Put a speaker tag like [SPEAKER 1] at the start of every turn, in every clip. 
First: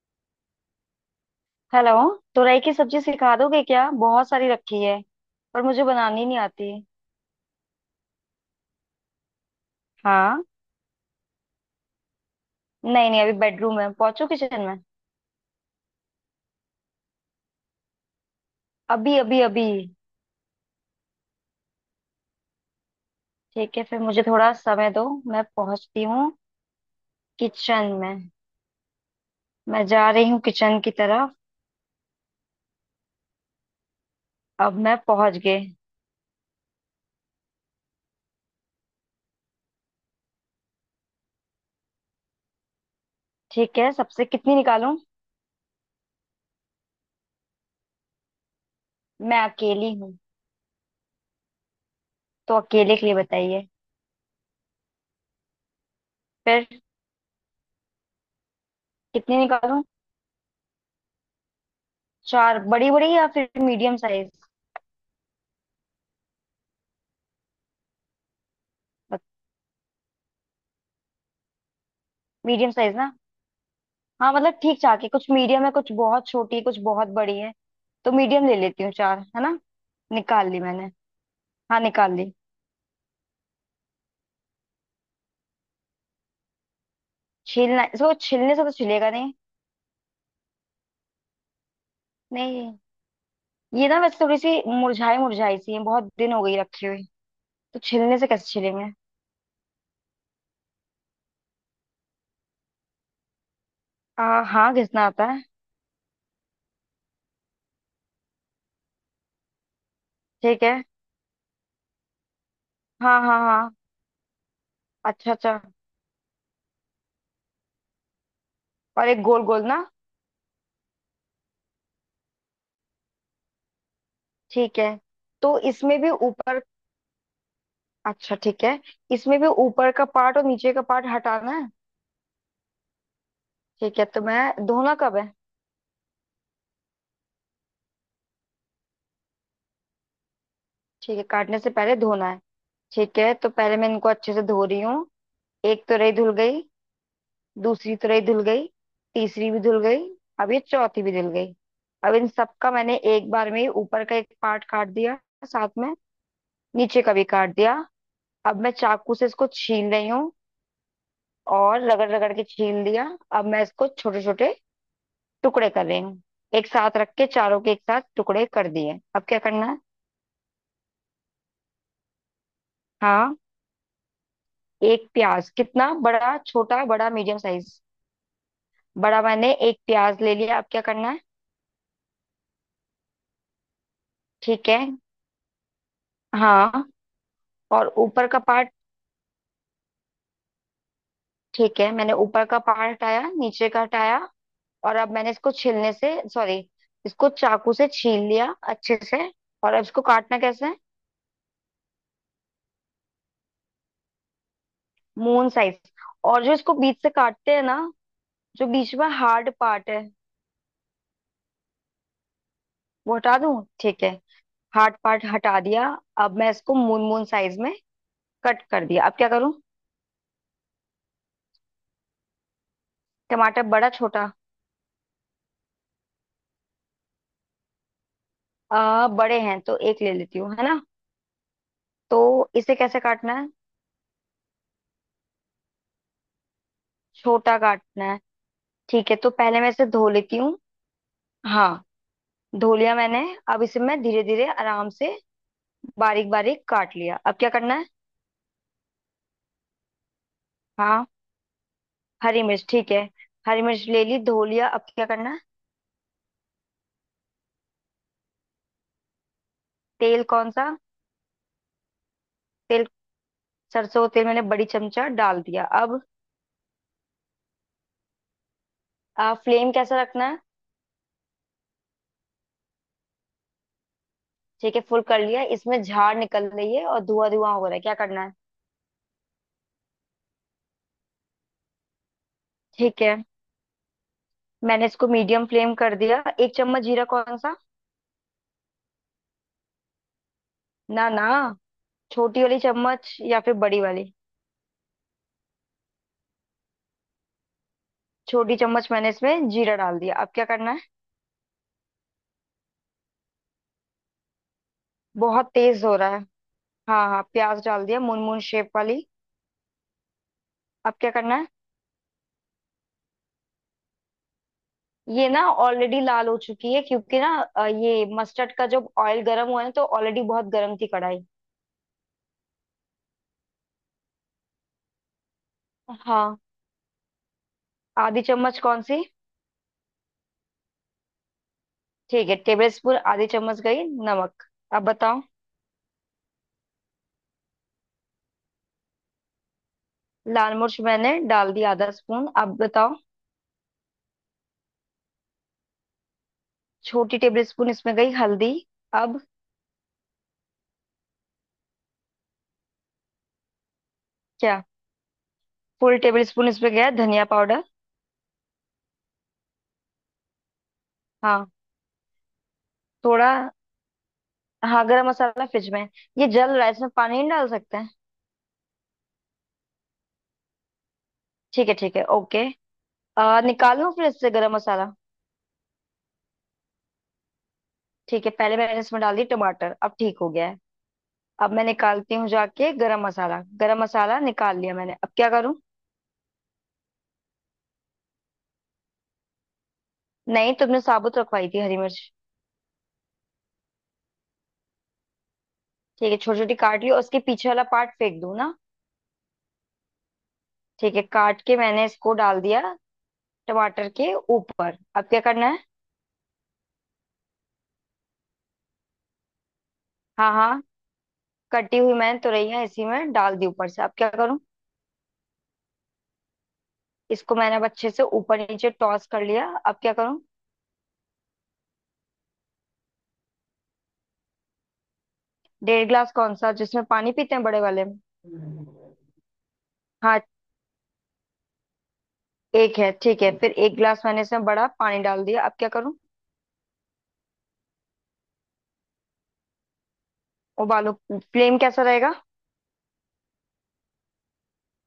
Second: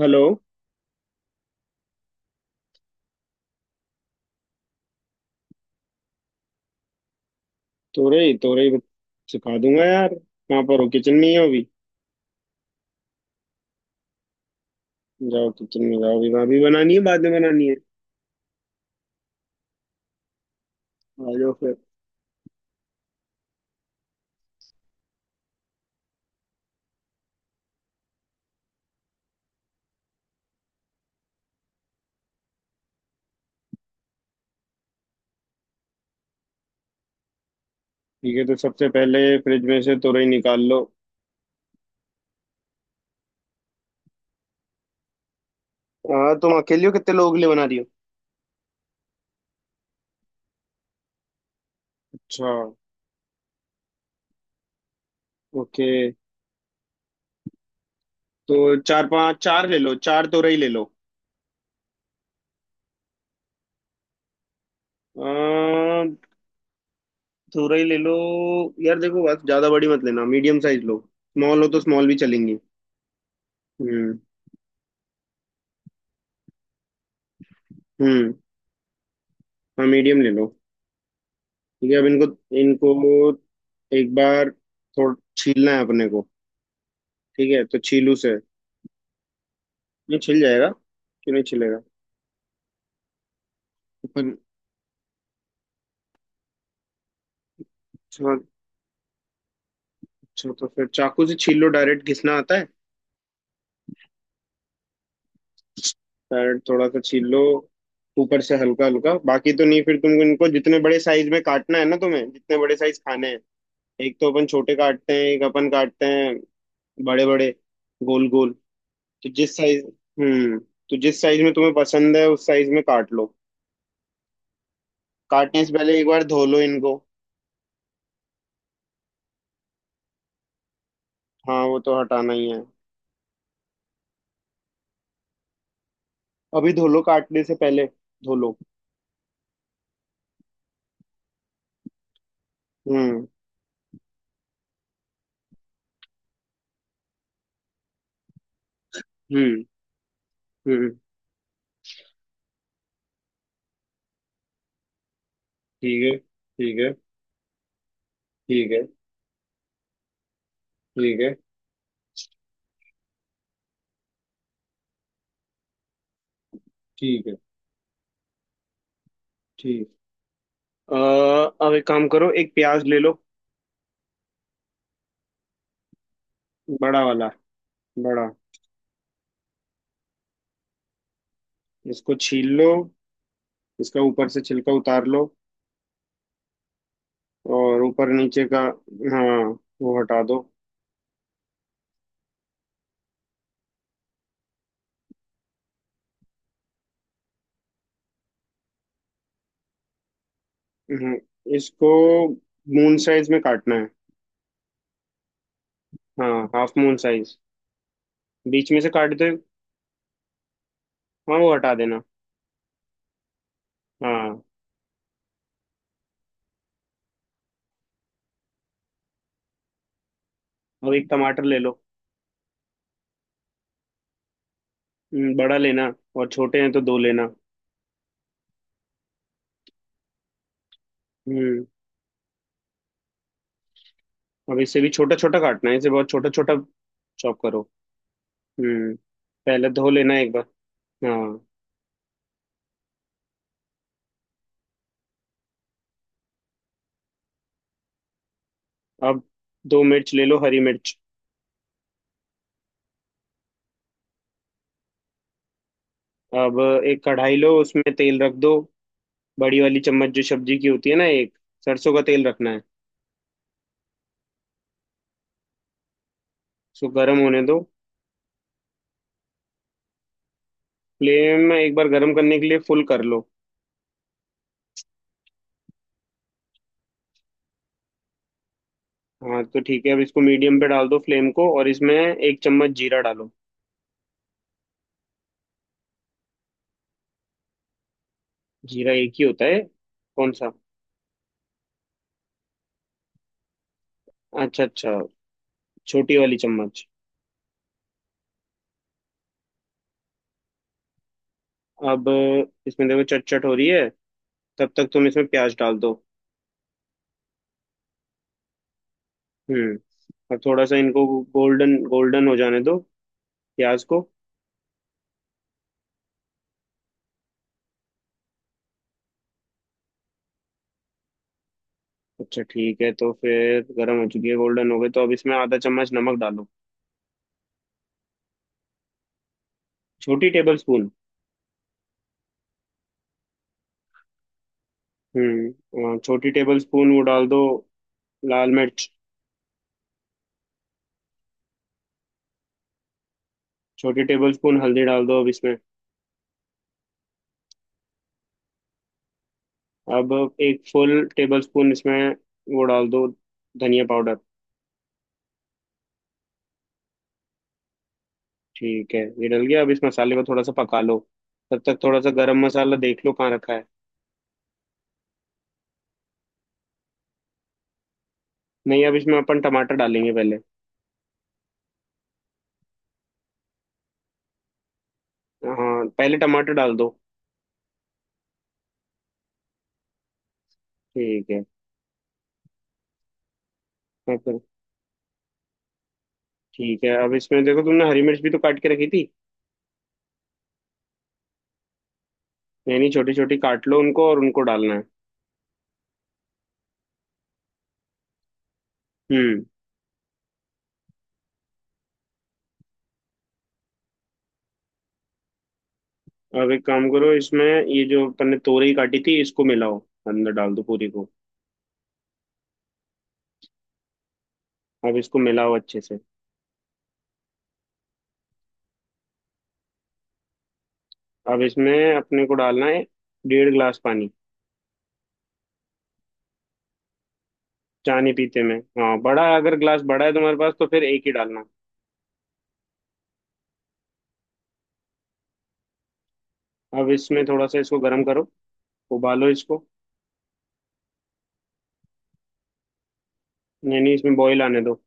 [SPEAKER 1] Hello.
[SPEAKER 2] Hello. तुरई की सब्जी सिखा दोगे क्या? बहुत सारी रखी है पर मुझे बनानी नहीं आती।
[SPEAKER 1] तोरई तोरई बत- सिखा दूंगा यार।
[SPEAKER 2] हाँ।
[SPEAKER 1] कहाँ पर हो? किचन में ही हो अभी?
[SPEAKER 2] नहीं नहीं, अभी बेडरूम में, पहुंचू किचन में।
[SPEAKER 1] जाओ किचन में जाओ। अभी भाभी बनानी है बाद में बनानी है?
[SPEAKER 2] अभी अभी अभी।
[SPEAKER 1] आ जाओ फिर।
[SPEAKER 2] ठीक है, फिर मुझे थोड़ा समय दो। मैं पहुंचती हूँ किचन में। मैं जा रही हूँ किचन की तरफ। अब मैं पहुंच गई।
[SPEAKER 1] ठीक है, तो सबसे पहले फ्रिज में से तोरई निकाल लो।
[SPEAKER 2] ठीक है, सबसे कितनी निकालूं?
[SPEAKER 1] हाँ तुम अकेले हो? कितने लोगों के लिए बना रही हो?
[SPEAKER 2] मैं अकेली हूँ,
[SPEAKER 1] अच्छा।
[SPEAKER 2] तो अकेले के लिए बताइए।
[SPEAKER 1] ओके।
[SPEAKER 2] फिर
[SPEAKER 1] तो चार पांच
[SPEAKER 2] कितनी
[SPEAKER 1] चार ले
[SPEAKER 2] निकालूं?
[SPEAKER 1] लो, चार तोरई ले लो।
[SPEAKER 2] चार बड़ी बड़ी या फिर मीडियम साइज?
[SPEAKER 1] आ, तोरई ले लो। यार देखो, बस ज्यादा बड़ी मत लेना, मीडियम साइज लो। स्मॉल हो तो स्मॉल भी चलेंगी।
[SPEAKER 2] मीडियम साइज ना?
[SPEAKER 1] हम्म।
[SPEAKER 2] हाँ, मतलब ठीक ठाक है, कुछ मीडियम है, कुछ बहुत छोटी है, कुछ बहुत बड़ी है। तो
[SPEAKER 1] हम्म।
[SPEAKER 2] मीडियम ले लेती हूँ, चार है ना।
[SPEAKER 1] हाँ मीडियम ले लो।
[SPEAKER 2] निकाल ली मैंने। हाँ
[SPEAKER 1] ठीक है अब
[SPEAKER 2] निकाल
[SPEAKER 1] इनको
[SPEAKER 2] ली।
[SPEAKER 1] इनको एक बार थोड़ा छीलना है अपने को। ठीक है, तो
[SPEAKER 2] छीलना? इसको
[SPEAKER 1] छीलू से।
[SPEAKER 2] छीलने से तो छिलेगा नहीं।
[SPEAKER 1] नहीं छिल जाएगा। क्यों नहीं छिलेगा?
[SPEAKER 2] नहीं, ये ना वैसे
[SPEAKER 1] अपन।
[SPEAKER 2] थोड़ी सी मुरझाई मुरझाई सी है, बहुत दिन हो गई रखी हुई। तो छिलने से
[SPEAKER 1] अच्छा।
[SPEAKER 2] कैसे छिलेंगे?
[SPEAKER 1] अच्छा, तो फिर चाकू से छील लो, डायरेक्ट घिसना आता है।
[SPEAKER 2] आ हाँ, घिसना आता है।
[SPEAKER 1] डायरेक्ट थोड़ा सा छील लो ऊपर से हल्का हल्का। बाकी तो नहीं, फिर तुमको इनको
[SPEAKER 2] ठीक है।
[SPEAKER 1] जितने बड़े साइज में काटना है ना, तुम्हें जितने बड़े साइज
[SPEAKER 2] हाँ
[SPEAKER 1] खाने हैं।
[SPEAKER 2] हाँ हाँ।
[SPEAKER 1] एक तो अपन छोटे काटते हैं,
[SPEAKER 2] अच्छा
[SPEAKER 1] एक
[SPEAKER 2] अच्छा।
[SPEAKER 1] अपन काटते हैं बड़े बड़े, गोल गोल।
[SPEAKER 2] और एक
[SPEAKER 1] तो
[SPEAKER 2] गोल
[SPEAKER 1] जिस
[SPEAKER 2] गोल ना।
[SPEAKER 1] साइज हम्म तो जिस साइज में तुम्हें पसंद है उस साइज में काट लो।
[SPEAKER 2] ठीक है, तो
[SPEAKER 1] काटने से पहले
[SPEAKER 2] इसमें
[SPEAKER 1] एक
[SPEAKER 2] भी
[SPEAKER 1] बार धो लो
[SPEAKER 2] ऊपर।
[SPEAKER 1] इनको।
[SPEAKER 2] अच्छा, ठीक है। इसमें भी ऊपर का पार्ट और नीचे का पार्ट हटाना
[SPEAKER 1] हाँ,
[SPEAKER 2] है।
[SPEAKER 1] वो तो हटाना ही है।
[SPEAKER 2] ठीक है, तो मैं धोना कब है?
[SPEAKER 1] अभी धो लो, काटने से पहले धो लो।
[SPEAKER 2] ठीक है, काटने से पहले धोना है। ठीक
[SPEAKER 1] हम्म।
[SPEAKER 2] है, तो पहले मैं इनको अच्छे से धो रही हूँ। एक तुरई धुल गई। दूसरी तुरई धुल गई। तीसरी भी
[SPEAKER 1] हम्म।
[SPEAKER 2] धुल गई। अब ये
[SPEAKER 1] हम्म।
[SPEAKER 2] चौथी भी धुल गई। अब इन सबका मैंने एक बार में ही ऊपर का एक पार्ट काट दिया, साथ में
[SPEAKER 1] ठीक है। ठीक है।
[SPEAKER 2] नीचे का भी काट दिया। अब मैं
[SPEAKER 1] ठीक है।
[SPEAKER 2] चाकू से इसको छील रही हूँ,
[SPEAKER 1] ठीक है।
[SPEAKER 2] और रगड़ रगड़ के छील दिया। अब मैं इसको छोटे छोटे टुकड़े कर रही हूँ। एक साथ रख
[SPEAKER 1] ठीक
[SPEAKER 2] के
[SPEAKER 1] है।
[SPEAKER 2] चारों के एक साथ टुकड़े कर दिए। अब क्या करना है?
[SPEAKER 1] ठीक। अ, अब एक काम करो, एक प्याज ले लो।
[SPEAKER 2] हाँ। एक प्याज कितना बड़ा, छोटा,
[SPEAKER 1] बड़ा
[SPEAKER 2] बड़ा,
[SPEAKER 1] वाला,
[SPEAKER 2] मीडियम साइज?
[SPEAKER 1] बड़ा।
[SPEAKER 2] बड़ा। मैंने एक प्याज ले लिया, अब क्या करना है?
[SPEAKER 1] इसको छील लो, इसका ऊपर से
[SPEAKER 2] ठीक
[SPEAKER 1] छिलका
[SPEAKER 2] है।
[SPEAKER 1] उतार लो।
[SPEAKER 2] हाँ,
[SPEAKER 1] और
[SPEAKER 2] और
[SPEAKER 1] ऊपर
[SPEAKER 2] ऊपर का
[SPEAKER 1] नीचे का,
[SPEAKER 2] पार्ट।
[SPEAKER 1] हाँ वो हटा दो।
[SPEAKER 2] ठीक है, मैंने ऊपर का पार्ट हटाया, नीचे का हटाया। और अब मैंने इसको छीलने से, सॉरी, इसको चाकू से छील लिया अच्छे से। और अब इसको काटना कैसे है?
[SPEAKER 1] हम्म, इसको मून साइज में काटना है।
[SPEAKER 2] Moon size.
[SPEAKER 1] हाँ,
[SPEAKER 2] और जो
[SPEAKER 1] हाफ
[SPEAKER 2] इसको
[SPEAKER 1] मून
[SPEAKER 2] बीच से
[SPEAKER 1] साइज।
[SPEAKER 2] काटते हैं ना, जो
[SPEAKER 1] बीच में से
[SPEAKER 2] बीच में
[SPEAKER 1] काट दो।
[SPEAKER 2] हार्ड पार्ट है,
[SPEAKER 1] हाँ, वो हटा देना।
[SPEAKER 2] वो हटा दूं? ठीक है।
[SPEAKER 1] हाँ।
[SPEAKER 2] हार्ड पार्ट हटा दिया। अब मैं इसको मून मून साइज में कट कर दिया, अब क्या करूं?
[SPEAKER 1] अब एक टमाटर ले लो।
[SPEAKER 2] टमाटर बड़ा छोटा?
[SPEAKER 1] बड़ा लेना और छोटे हैं तो दो लेना।
[SPEAKER 2] बड़े हैं तो एक ले लेती हूँ, है ना।
[SPEAKER 1] हम्म।
[SPEAKER 2] तो इसे कैसे काटना है?
[SPEAKER 1] अब इसे भी छोटा छोटा काटना है, इसे बहुत छोटा छोटा चॉप
[SPEAKER 2] छोटा
[SPEAKER 1] करो।
[SPEAKER 2] काटना है।
[SPEAKER 1] हम्म।
[SPEAKER 2] ठीक है, तो पहले मैं
[SPEAKER 1] पहले
[SPEAKER 2] इसे
[SPEAKER 1] धो
[SPEAKER 2] धो
[SPEAKER 1] लेना एक
[SPEAKER 2] लेती
[SPEAKER 1] बार।
[SPEAKER 2] हूँ।
[SPEAKER 1] हाँ।
[SPEAKER 2] हाँ, धो लिया मैंने। अब इसे मैं धीरे धीरे आराम से बारीक बारीक काट लिया, अब क्या करना है?
[SPEAKER 1] अब दो मिर्च ले लो, हरी मिर्च।
[SPEAKER 2] हाँ। हरी मिर्च, ठीक है। हरी मिर्च ले ली, धो लिया, अब क्या करना है?
[SPEAKER 1] अब एक कढ़ाई लो, उसमें तेल रख दो। बड़ी वाली चम्मच
[SPEAKER 2] तेल
[SPEAKER 1] जो
[SPEAKER 2] कौन
[SPEAKER 1] सब्जी की
[SPEAKER 2] सा?
[SPEAKER 1] होती है ना, एक। सरसों का तेल रखना है।
[SPEAKER 2] तेल, सरसों का तेल मैंने बड़ी चमचा डाल दिया, अब?
[SPEAKER 1] इसको गर्म होने दो।
[SPEAKER 2] फ्लेम कैसा रखना है?
[SPEAKER 1] फ्लेम एक बार गर्म करने के लिए फुल कर लो।
[SPEAKER 2] ठीक है, फुल कर लिया। इसमें झाड़ निकल रही है और धुआं धुआं हो रहा है, क्या करना है?
[SPEAKER 1] हाँ तो ठीक है, अब इसको मीडियम पे डाल दो फ्लेम को, और इसमें 1 चम्मच जीरा
[SPEAKER 2] ठीक है,
[SPEAKER 1] डालो।
[SPEAKER 2] मैंने इसको मीडियम फ्लेम कर दिया। एक चम्मच जीरा कौन सा?
[SPEAKER 1] जीरा एक ही होता है। कौन सा?
[SPEAKER 2] ना ना, छोटी वाली चम्मच या फिर बड़ी वाली?
[SPEAKER 1] अच्छा अच्छा। छोटी वाली चम्मच।
[SPEAKER 2] छोटी चम्मच मैंने इसमें जीरा डाल दिया, अब क्या करना है?
[SPEAKER 1] अब इसमें देखो, चट चट हो रही है, तब तक तुम इसमें
[SPEAKER 2] बहुत
[SPEAKER 1] प्याज डाल
[SPEAKER 2] तेज
[SPEAKER 1] दो।
[SPEAKER 2] हो रहा है। हाँ हाँ, प्याज डाल दिया, मून मून शेप वाली।
[SPEAKER 1] हम्म। अब थोड़ा सा
[SPEAKER 2] अब
[SPEAKER 1] इनको
[SPEAKER 2] क्या करना है?
[SPEAKER 1] गोल्डन गोल्डन हो जाने दो, प्याज को।
[SPEAKER 2] ये ना ऑलरेडी लाल हो चुकी है, क्योंकि ना, ये मस्टर्ड का जब ऑयल गर्म हुआ है ना, तो ऑलरेडी बहुत गर्म थी कढ़ाई।
[SPEAKER 1] अच्छा ठीक है, तो फिर गर्म हो चुकी है, गोल्डन हो गई, तो अब इसमें आधा चम्मच नमक
[SPEAKER 2] हाँ।
[SPEAKER 1] डालो।
[SPEAKER 2] आधी चम्मच कौन सी?
[SPEAKER 1] छोटी टेबल स्पून।
[SPEAKER 2] ठीक है, टेबल स्पून आधी चम्मच गई नमक। अब बताओ।
[SPEAKER 1] हम्म। छोटी टेबल स्पून वो डाल दो, लाल मिर्च।
[SPEAKER 2] लाल मिर्च मैंने डाल दी, आधा स्पून, अब बताओ।
[SPEAKER 1] छोटी टेबल स्पून हल्दी डाल दो अब इसमें।
[SPEAKER 2] छोटी टेबल स्पून इसमें गई हल्दी। अब
[SPEAKER 1] अब एक फुल टेबल स्पून इसमें वो डाल दो, धनिया पाउडर।
[SPEAKER 2] क्या? फुल टेबल स्पून इसमें गया धनिया पाउडर।
[SPEAKER 1] ठीक है, ये डल गया, अब इस मसाले को थोड़ा सा पका लो।
[SPEAKER 2] हाँ।
[SPEAKER 1] तब तक थोड़ा सा गरम मसाला देख लो कहाँ
[SPEAKER 2] थोड़ा।
[SPEAKER 1] रखा है।
[SPEAKER 2] हाँ, गरम मसाला फ्रिज में है। ये जल रहा है, इसमें पानी नहीं डाल सकते हैं?
[SPEAKER 1] नहीं, अब इसमें अपन टमाटर डालेंगे पहले।
[SPEAKER 2] ठीक है ठीक है, ओके। निकाल लूँ फ्रिज से गरम मसाला?
[SPEAKER 1] हाँ, पहले टमाटर डाल दो।
[SPEAKER 2] ठीक है, पहले मैंने इसमें डाल दी टमाटर, अब ठीक हो गया है।
[SPEAKER 1] ठीक है।
[SPEAKER 2] अब मैं निकालती हूँ जाके गरम मसाला। गरम
[SPEAKER 1] हाँ,
[SPEAKER 2] मसाला निकाल लिया मैंने, अब क्या करूँ?
[SPEAKER 1] ठीक है, अब इसमें देखो, तुमने हरी मिर्च भी तो काट के रखी थी।
[SPEAKER 2] नहीं, तुमने साबुत रखवाई थी हरी मिर्च।
[SPEAKER 1] यानी छोटी छोटी काट लो उनको और उनको डालना है।
[SPEAKER 2] ठीक है, छोटी छोटी काट ली और उसके पीछे वाला पार्ट फेंक दूँ ना?
[SPEAKER 1] हम्म।
[SPEAKER 2] ठीक है, काट के मैंने इसको डाल दिया टमाटर के ऊपर, अब क्या करना है?
[SPEAKER 1] अब एक काम करो, इसमें ये जो अपन ने तोरई काटी थी इसको मिलाओ, अंदर
[SPEAKER 2] हाँ
[SPEAKER 1] डाल दो
[SPEAKER 2] हाँ,
[SPEAKER 1] पूरी को।
[SPEAKER 2] कटी हुई मैंने तुरैया इसी में डाल दी ऊपर से, अब क्या करूँ?
[SPEAKER 1] अब इसको मिलाओ अच्छे से।
[SPEAKER 2] इसको मैंने अब अच्छे से ऊपर नीचे टॉस कर लिया, अब क्या करूं?
[SPEAKER 1] अब इसमें अपने को डालना है डेढ़ ग्लास पानी।
[SPEAKER 2] डेढ़ ग्लास कौन सा, जिसमें पानी पीते हैं बड़े वाले में?
[SPEAKER 1] चाय नहीं पीते में, हाँ बड़ा है, अगर ग्लास बड़ा है
[SPEAKER 2] हाँ,
[SPEAKER 1] तुम्हारे पास तो फिर एक ही डालना।
[SPEAKER 2] एक है, ठीक है, फिर एक ग्लास मैंने इसमें बड़ा पानी डाल दिया, अब क्या करूं?
[SPEAKER 1] अब इसमें थोड़ा सा इसको गर्म करो, उबालो इसको।
[SPEAKER 2] उबालो? फ्लेम कैसा रहेगा?
[SPEAKER 1] नहीं नहीं, इसमें बॉईल आने दो।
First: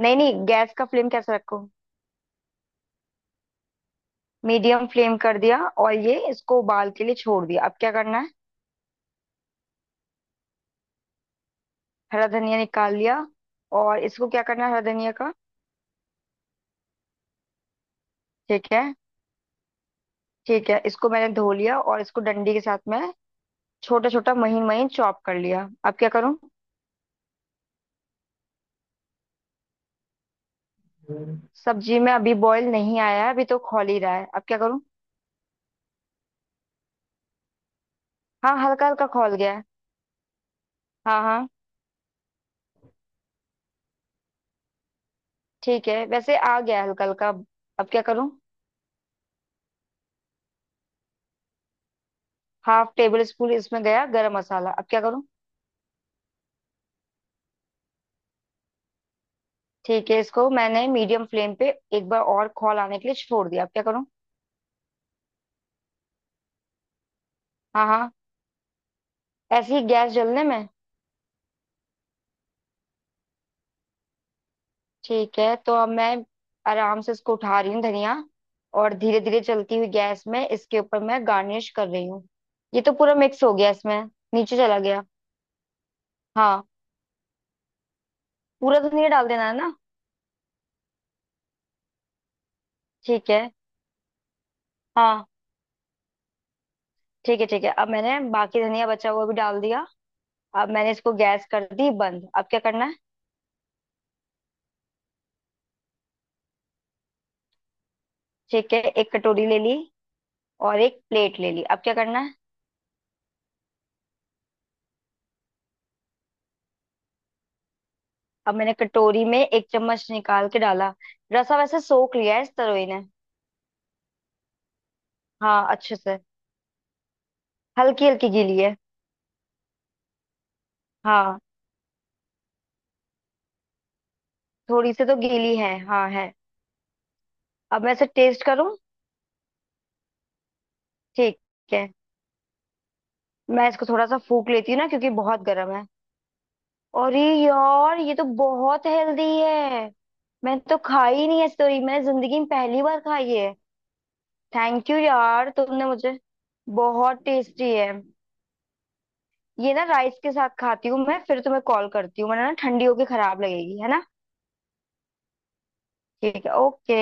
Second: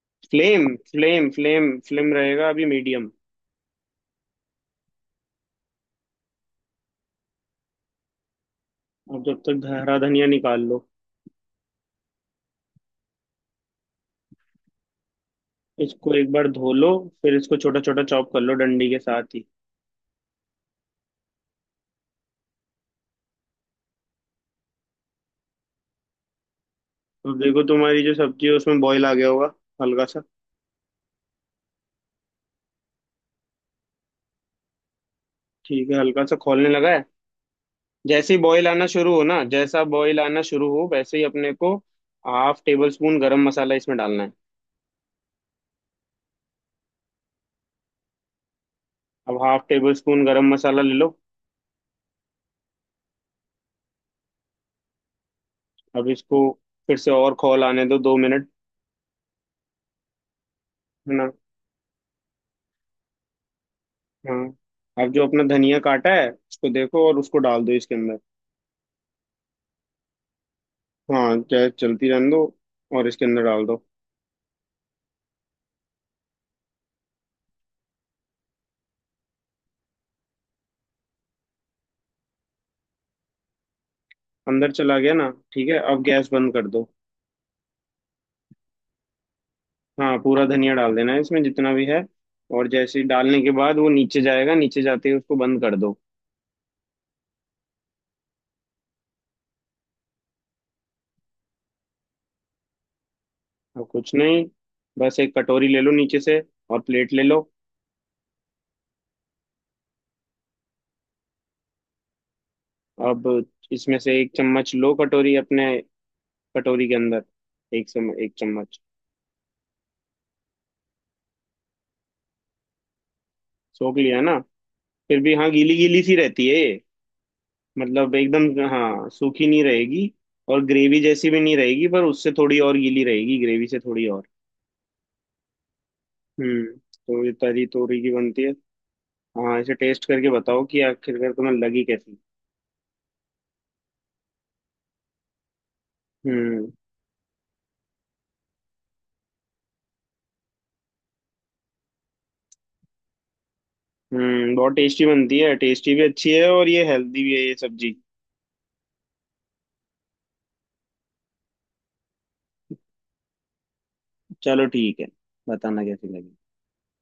[SPEAKER 2] नहीं नहीं,
[SPEAKER 1] फ्लेम
[SPEAKER 2] गैस का फ्लेम
[SPEAKER 1] फ्लेम
[SPEAKER 2] कैसा रखो?
[SPEAKER 1] फ्लेम फ्लेम रहेगा अभी मीडियम।
[SPEAKER 2] मीडियम फ्लेम कर दिया और ये इसको उबाल के लिए छोड़ दिया, अब क्या करना है?
[SPEAKER 1] अब जब तक हरा धनिया निकाल लो।
[SPEAKER 2] हरा धनिया निकाल लिया, और इसको क्या करना है हरा धनिया का?
[SPEAKER 1] इसको एक बार धो लो, फिर इसको छोटा छोटा चॉप कर लो
[SPEAKER 2] ठीक है,
[SPEAKER 1] डंडी के साथ ही।
[SPEAKER 2] ठीक है, इसको मैंने धो लिया और इसको डंडी के साथ में छोटा छोटा महीन महीन चॉप कर लिया, अब क्या करूं?
[SPEAKER 1] अब देखो, तुम्हारी जो सब्जी है उसमें बॉईल आ गया होगा हल्का सा।
[SPEAKER 2] हम्म। सब्जी में अभी बॉईल नहीं आया है, अभी तो खौल ही रहा है, अब क्या करूं?
[SPEAKER 1] ठीक है, हल्का सा खौलने लगा है। जैसे ही
[SPEAKER 2] हाँ,
[SPEAKER 1] बॉईल आना
[SPEAKER 2] हल्का हल्का
[SPEAKER 1] शुरू हो
[SPEAKER 2] खौल
[SPEAKER 1] ना,
[SPEAKER 2] गया है।
[SPEAKER 1] जैसा बॉईल आना शुरू हो वैसे ही
[SPEAKER 2] हाँ हाँ।
[SPEAKER 1] अपने को half tablespoon garam masala इसमें डालना है।
[SPEAKER 2] ठीक है, वैसे आ गया है हल्का हल्का, अब क्या करूं?
[SPEAKER 1] अब half tablespoon garam masala ले लो।
[SPEAKER 2] हाफ टेबल स्पून इसमें गया गरम मसाला, अब क्या करूं?
[SPEAKER 1] अब इसको फिर से और खौल आने दो 2 मिनट,
[SPEAKER 2] ठीक है, इसको मैंने
[SPEAKER 1] है
[SPEAKER 2] मीडियम
[SPEAKER 1] ना।
[SPEAKER 2] फ्लेम पे एक बार और खौल आने के लिए छोड़ दिया, अब क्या करूं?
[SPEAKER 1] हाँ। अब जो अपना धनिया काटा है उसको देखो और उसको डाल दो
[SPEAKER 2] हाँ
[SPEAKER 1] इसके
[SPEAKER 2] हाँ,
[SPEAKER 1] अंदर।
[SPEAKER 2] ऐसे ही गैस जलने में?
[SPEAKER 1] हाँ, गैस चलती रहने दो और इसके अंदर डाल दो।
[SPEAKER 2] ठीक है, तो अब मैं आराम से इसको उठा रही हूँ धनिया, और धीरे धीरे चलती हुई गैस में इसके ऊपर मैं गार्निश कर रही हूँ। ये तो पूरा मिक्स हो गया इसमें, नीचे
[SPEAKER 1] अंदर
[SPEAKER 2] चला
[SPEAKER 1] चला
[SPEAKER 2] गया।
[SPEAKER 1] गया ना, ठीक है, अब गैस बंद
[SPEAKER 2] हाँ,
[SPEAKER 1] कर दो।
[SPEAKER 2] पूरा धनिया डाल देना है ना?
[SPEAKER 1] हाँ, पूरा धनिया डाल देना है इसमें जितना भी है। और जैसे ही
[SPEAKER 2] ठीक
[SPEAKER 1] डालने
[SPEAKER 2] है।
[SPEAKER 1] के बाद वो नीचे जाएगा, नीचे जाते ही
[SPEAKER 2] हाँ।
[SPEAKER 1] उसको बंद कर दो।
[SPEAKER 2] ठीक है ठीक है, अब मैंने बाकी धनिया बचा हुआ भी डाल दिया। अब मैंने इसको गैस कर दी बंद, अब क्या करना है?
[SPEAKER 1] अब कुछ नहीं, बस एक कटोरी ले लो नीचे से और प्लेट ले लो।
[SPEAKER 2] ठीक है, एक कटोरी ले ली और एक प्लेट ले ली, अब क्या करना है?
[SPEAKER 1] अब इसमें से एक चम्मच लो कटोरी अपने, कटोरी के अंदर एक
[SPEAKER 2] अब मैंने
[SPEAKER 1] चम्मच।
[SPEAKER 2] कटोरी में एक चम्मच निकाल के डाला। रसा वैसे सोख लिया है इस तरोई ने।
[SPEAKER 1] सोख लिया ना? फिर भी हाँ,
[SPEAKER 2] हाँ,
[SPEAKER 1] गीली
[SPEAKER 2] अच्छे
[SPEAKER 1] गीली सी
[SPEAKER 2] से
[SPEAKER 1] रहती है ये,
[SPEAKER 2] हल्की
[SPEAKER 1] मतलब
[SPEAKER 2] हल्की
[SPEAKER 1] एकदम।
[SPEAKER 2] गीली है।
[SPEAKER 1] हाँ, सूखी नहीं रहेगी और ग्रेवी जैसी
[SPEAKER 2] हाँ,
[SPEAKER 1] भी नहीं रहेगी, पर उससे थोड़ी और गीली रहेगी, ग्रेवी से थोड़ी और।
[SPEAKER 2] थोड़ी सी तो गीली है हाँ, है।
[SPEAKER 1] हम्म, तो ये तरी
[SPEAKER 2] अब मैं
[SPEAKER 1] तोरी
[SPEAKER 2] इसे
[SPEAKER 1] की बनती
[SPEAKER 2] टेस्ट
[SPEAKER 1] है।
[SPEAKER 2] करूँ?
[SPEAKER 1] हाँ, इसे टेस्ट करके बताओ कि आखिरकार
[SPEAKER 2] ठीक
[SPEAKER 1] तुम्हें लगी
[SPEAKER 2] है।
[SPEAKER 1] कैसी।
[SPEAKER 2] मैं इसको थोड़ा सा फूक लेती हूँ ना, क्योंकि बहुत गर्म है।
[SPEAKER 1] हम्म।
[SPEAKER 2] अरे यार, ये तो बहुत हेल्दी है। मैं तो खाई ही नहीं है, सॉरी, मैंने जिंदगी में पहली बार खाई है।
[SPEAKER 1] हम्म। बहुत
[SPEAKER 2] थैंक यू
[SPEAKER 1] टेस्टी बनती
[SPEAKER 2] यार,
[SPEAKER 1] है,
[SPEAKER 2] तुमने
[SPEAKER 1] टेस्टी भी
[SPEAKER 2] मुझे,
[SPEAKER 1] अच्छी है और ये हेल्दी
[SPEAKER 2] बहुत
[SPEAKER 1] भी है ये
[SPEAKER 2] टेस्टी है।
[SPEAKER 1] सब्जी।
[SPEAKER 2] ये ना राइस के साथ खाती हूँ मैं, फिर तुम्हें कॉल करती हूँ, वरना ना ठंडी होके खराब लगेगी, है ना।
[SPEAKER 1] चलो ठीक है। बताना कैसी लगी।
[SPEAKER 2] ठीक है, ओके।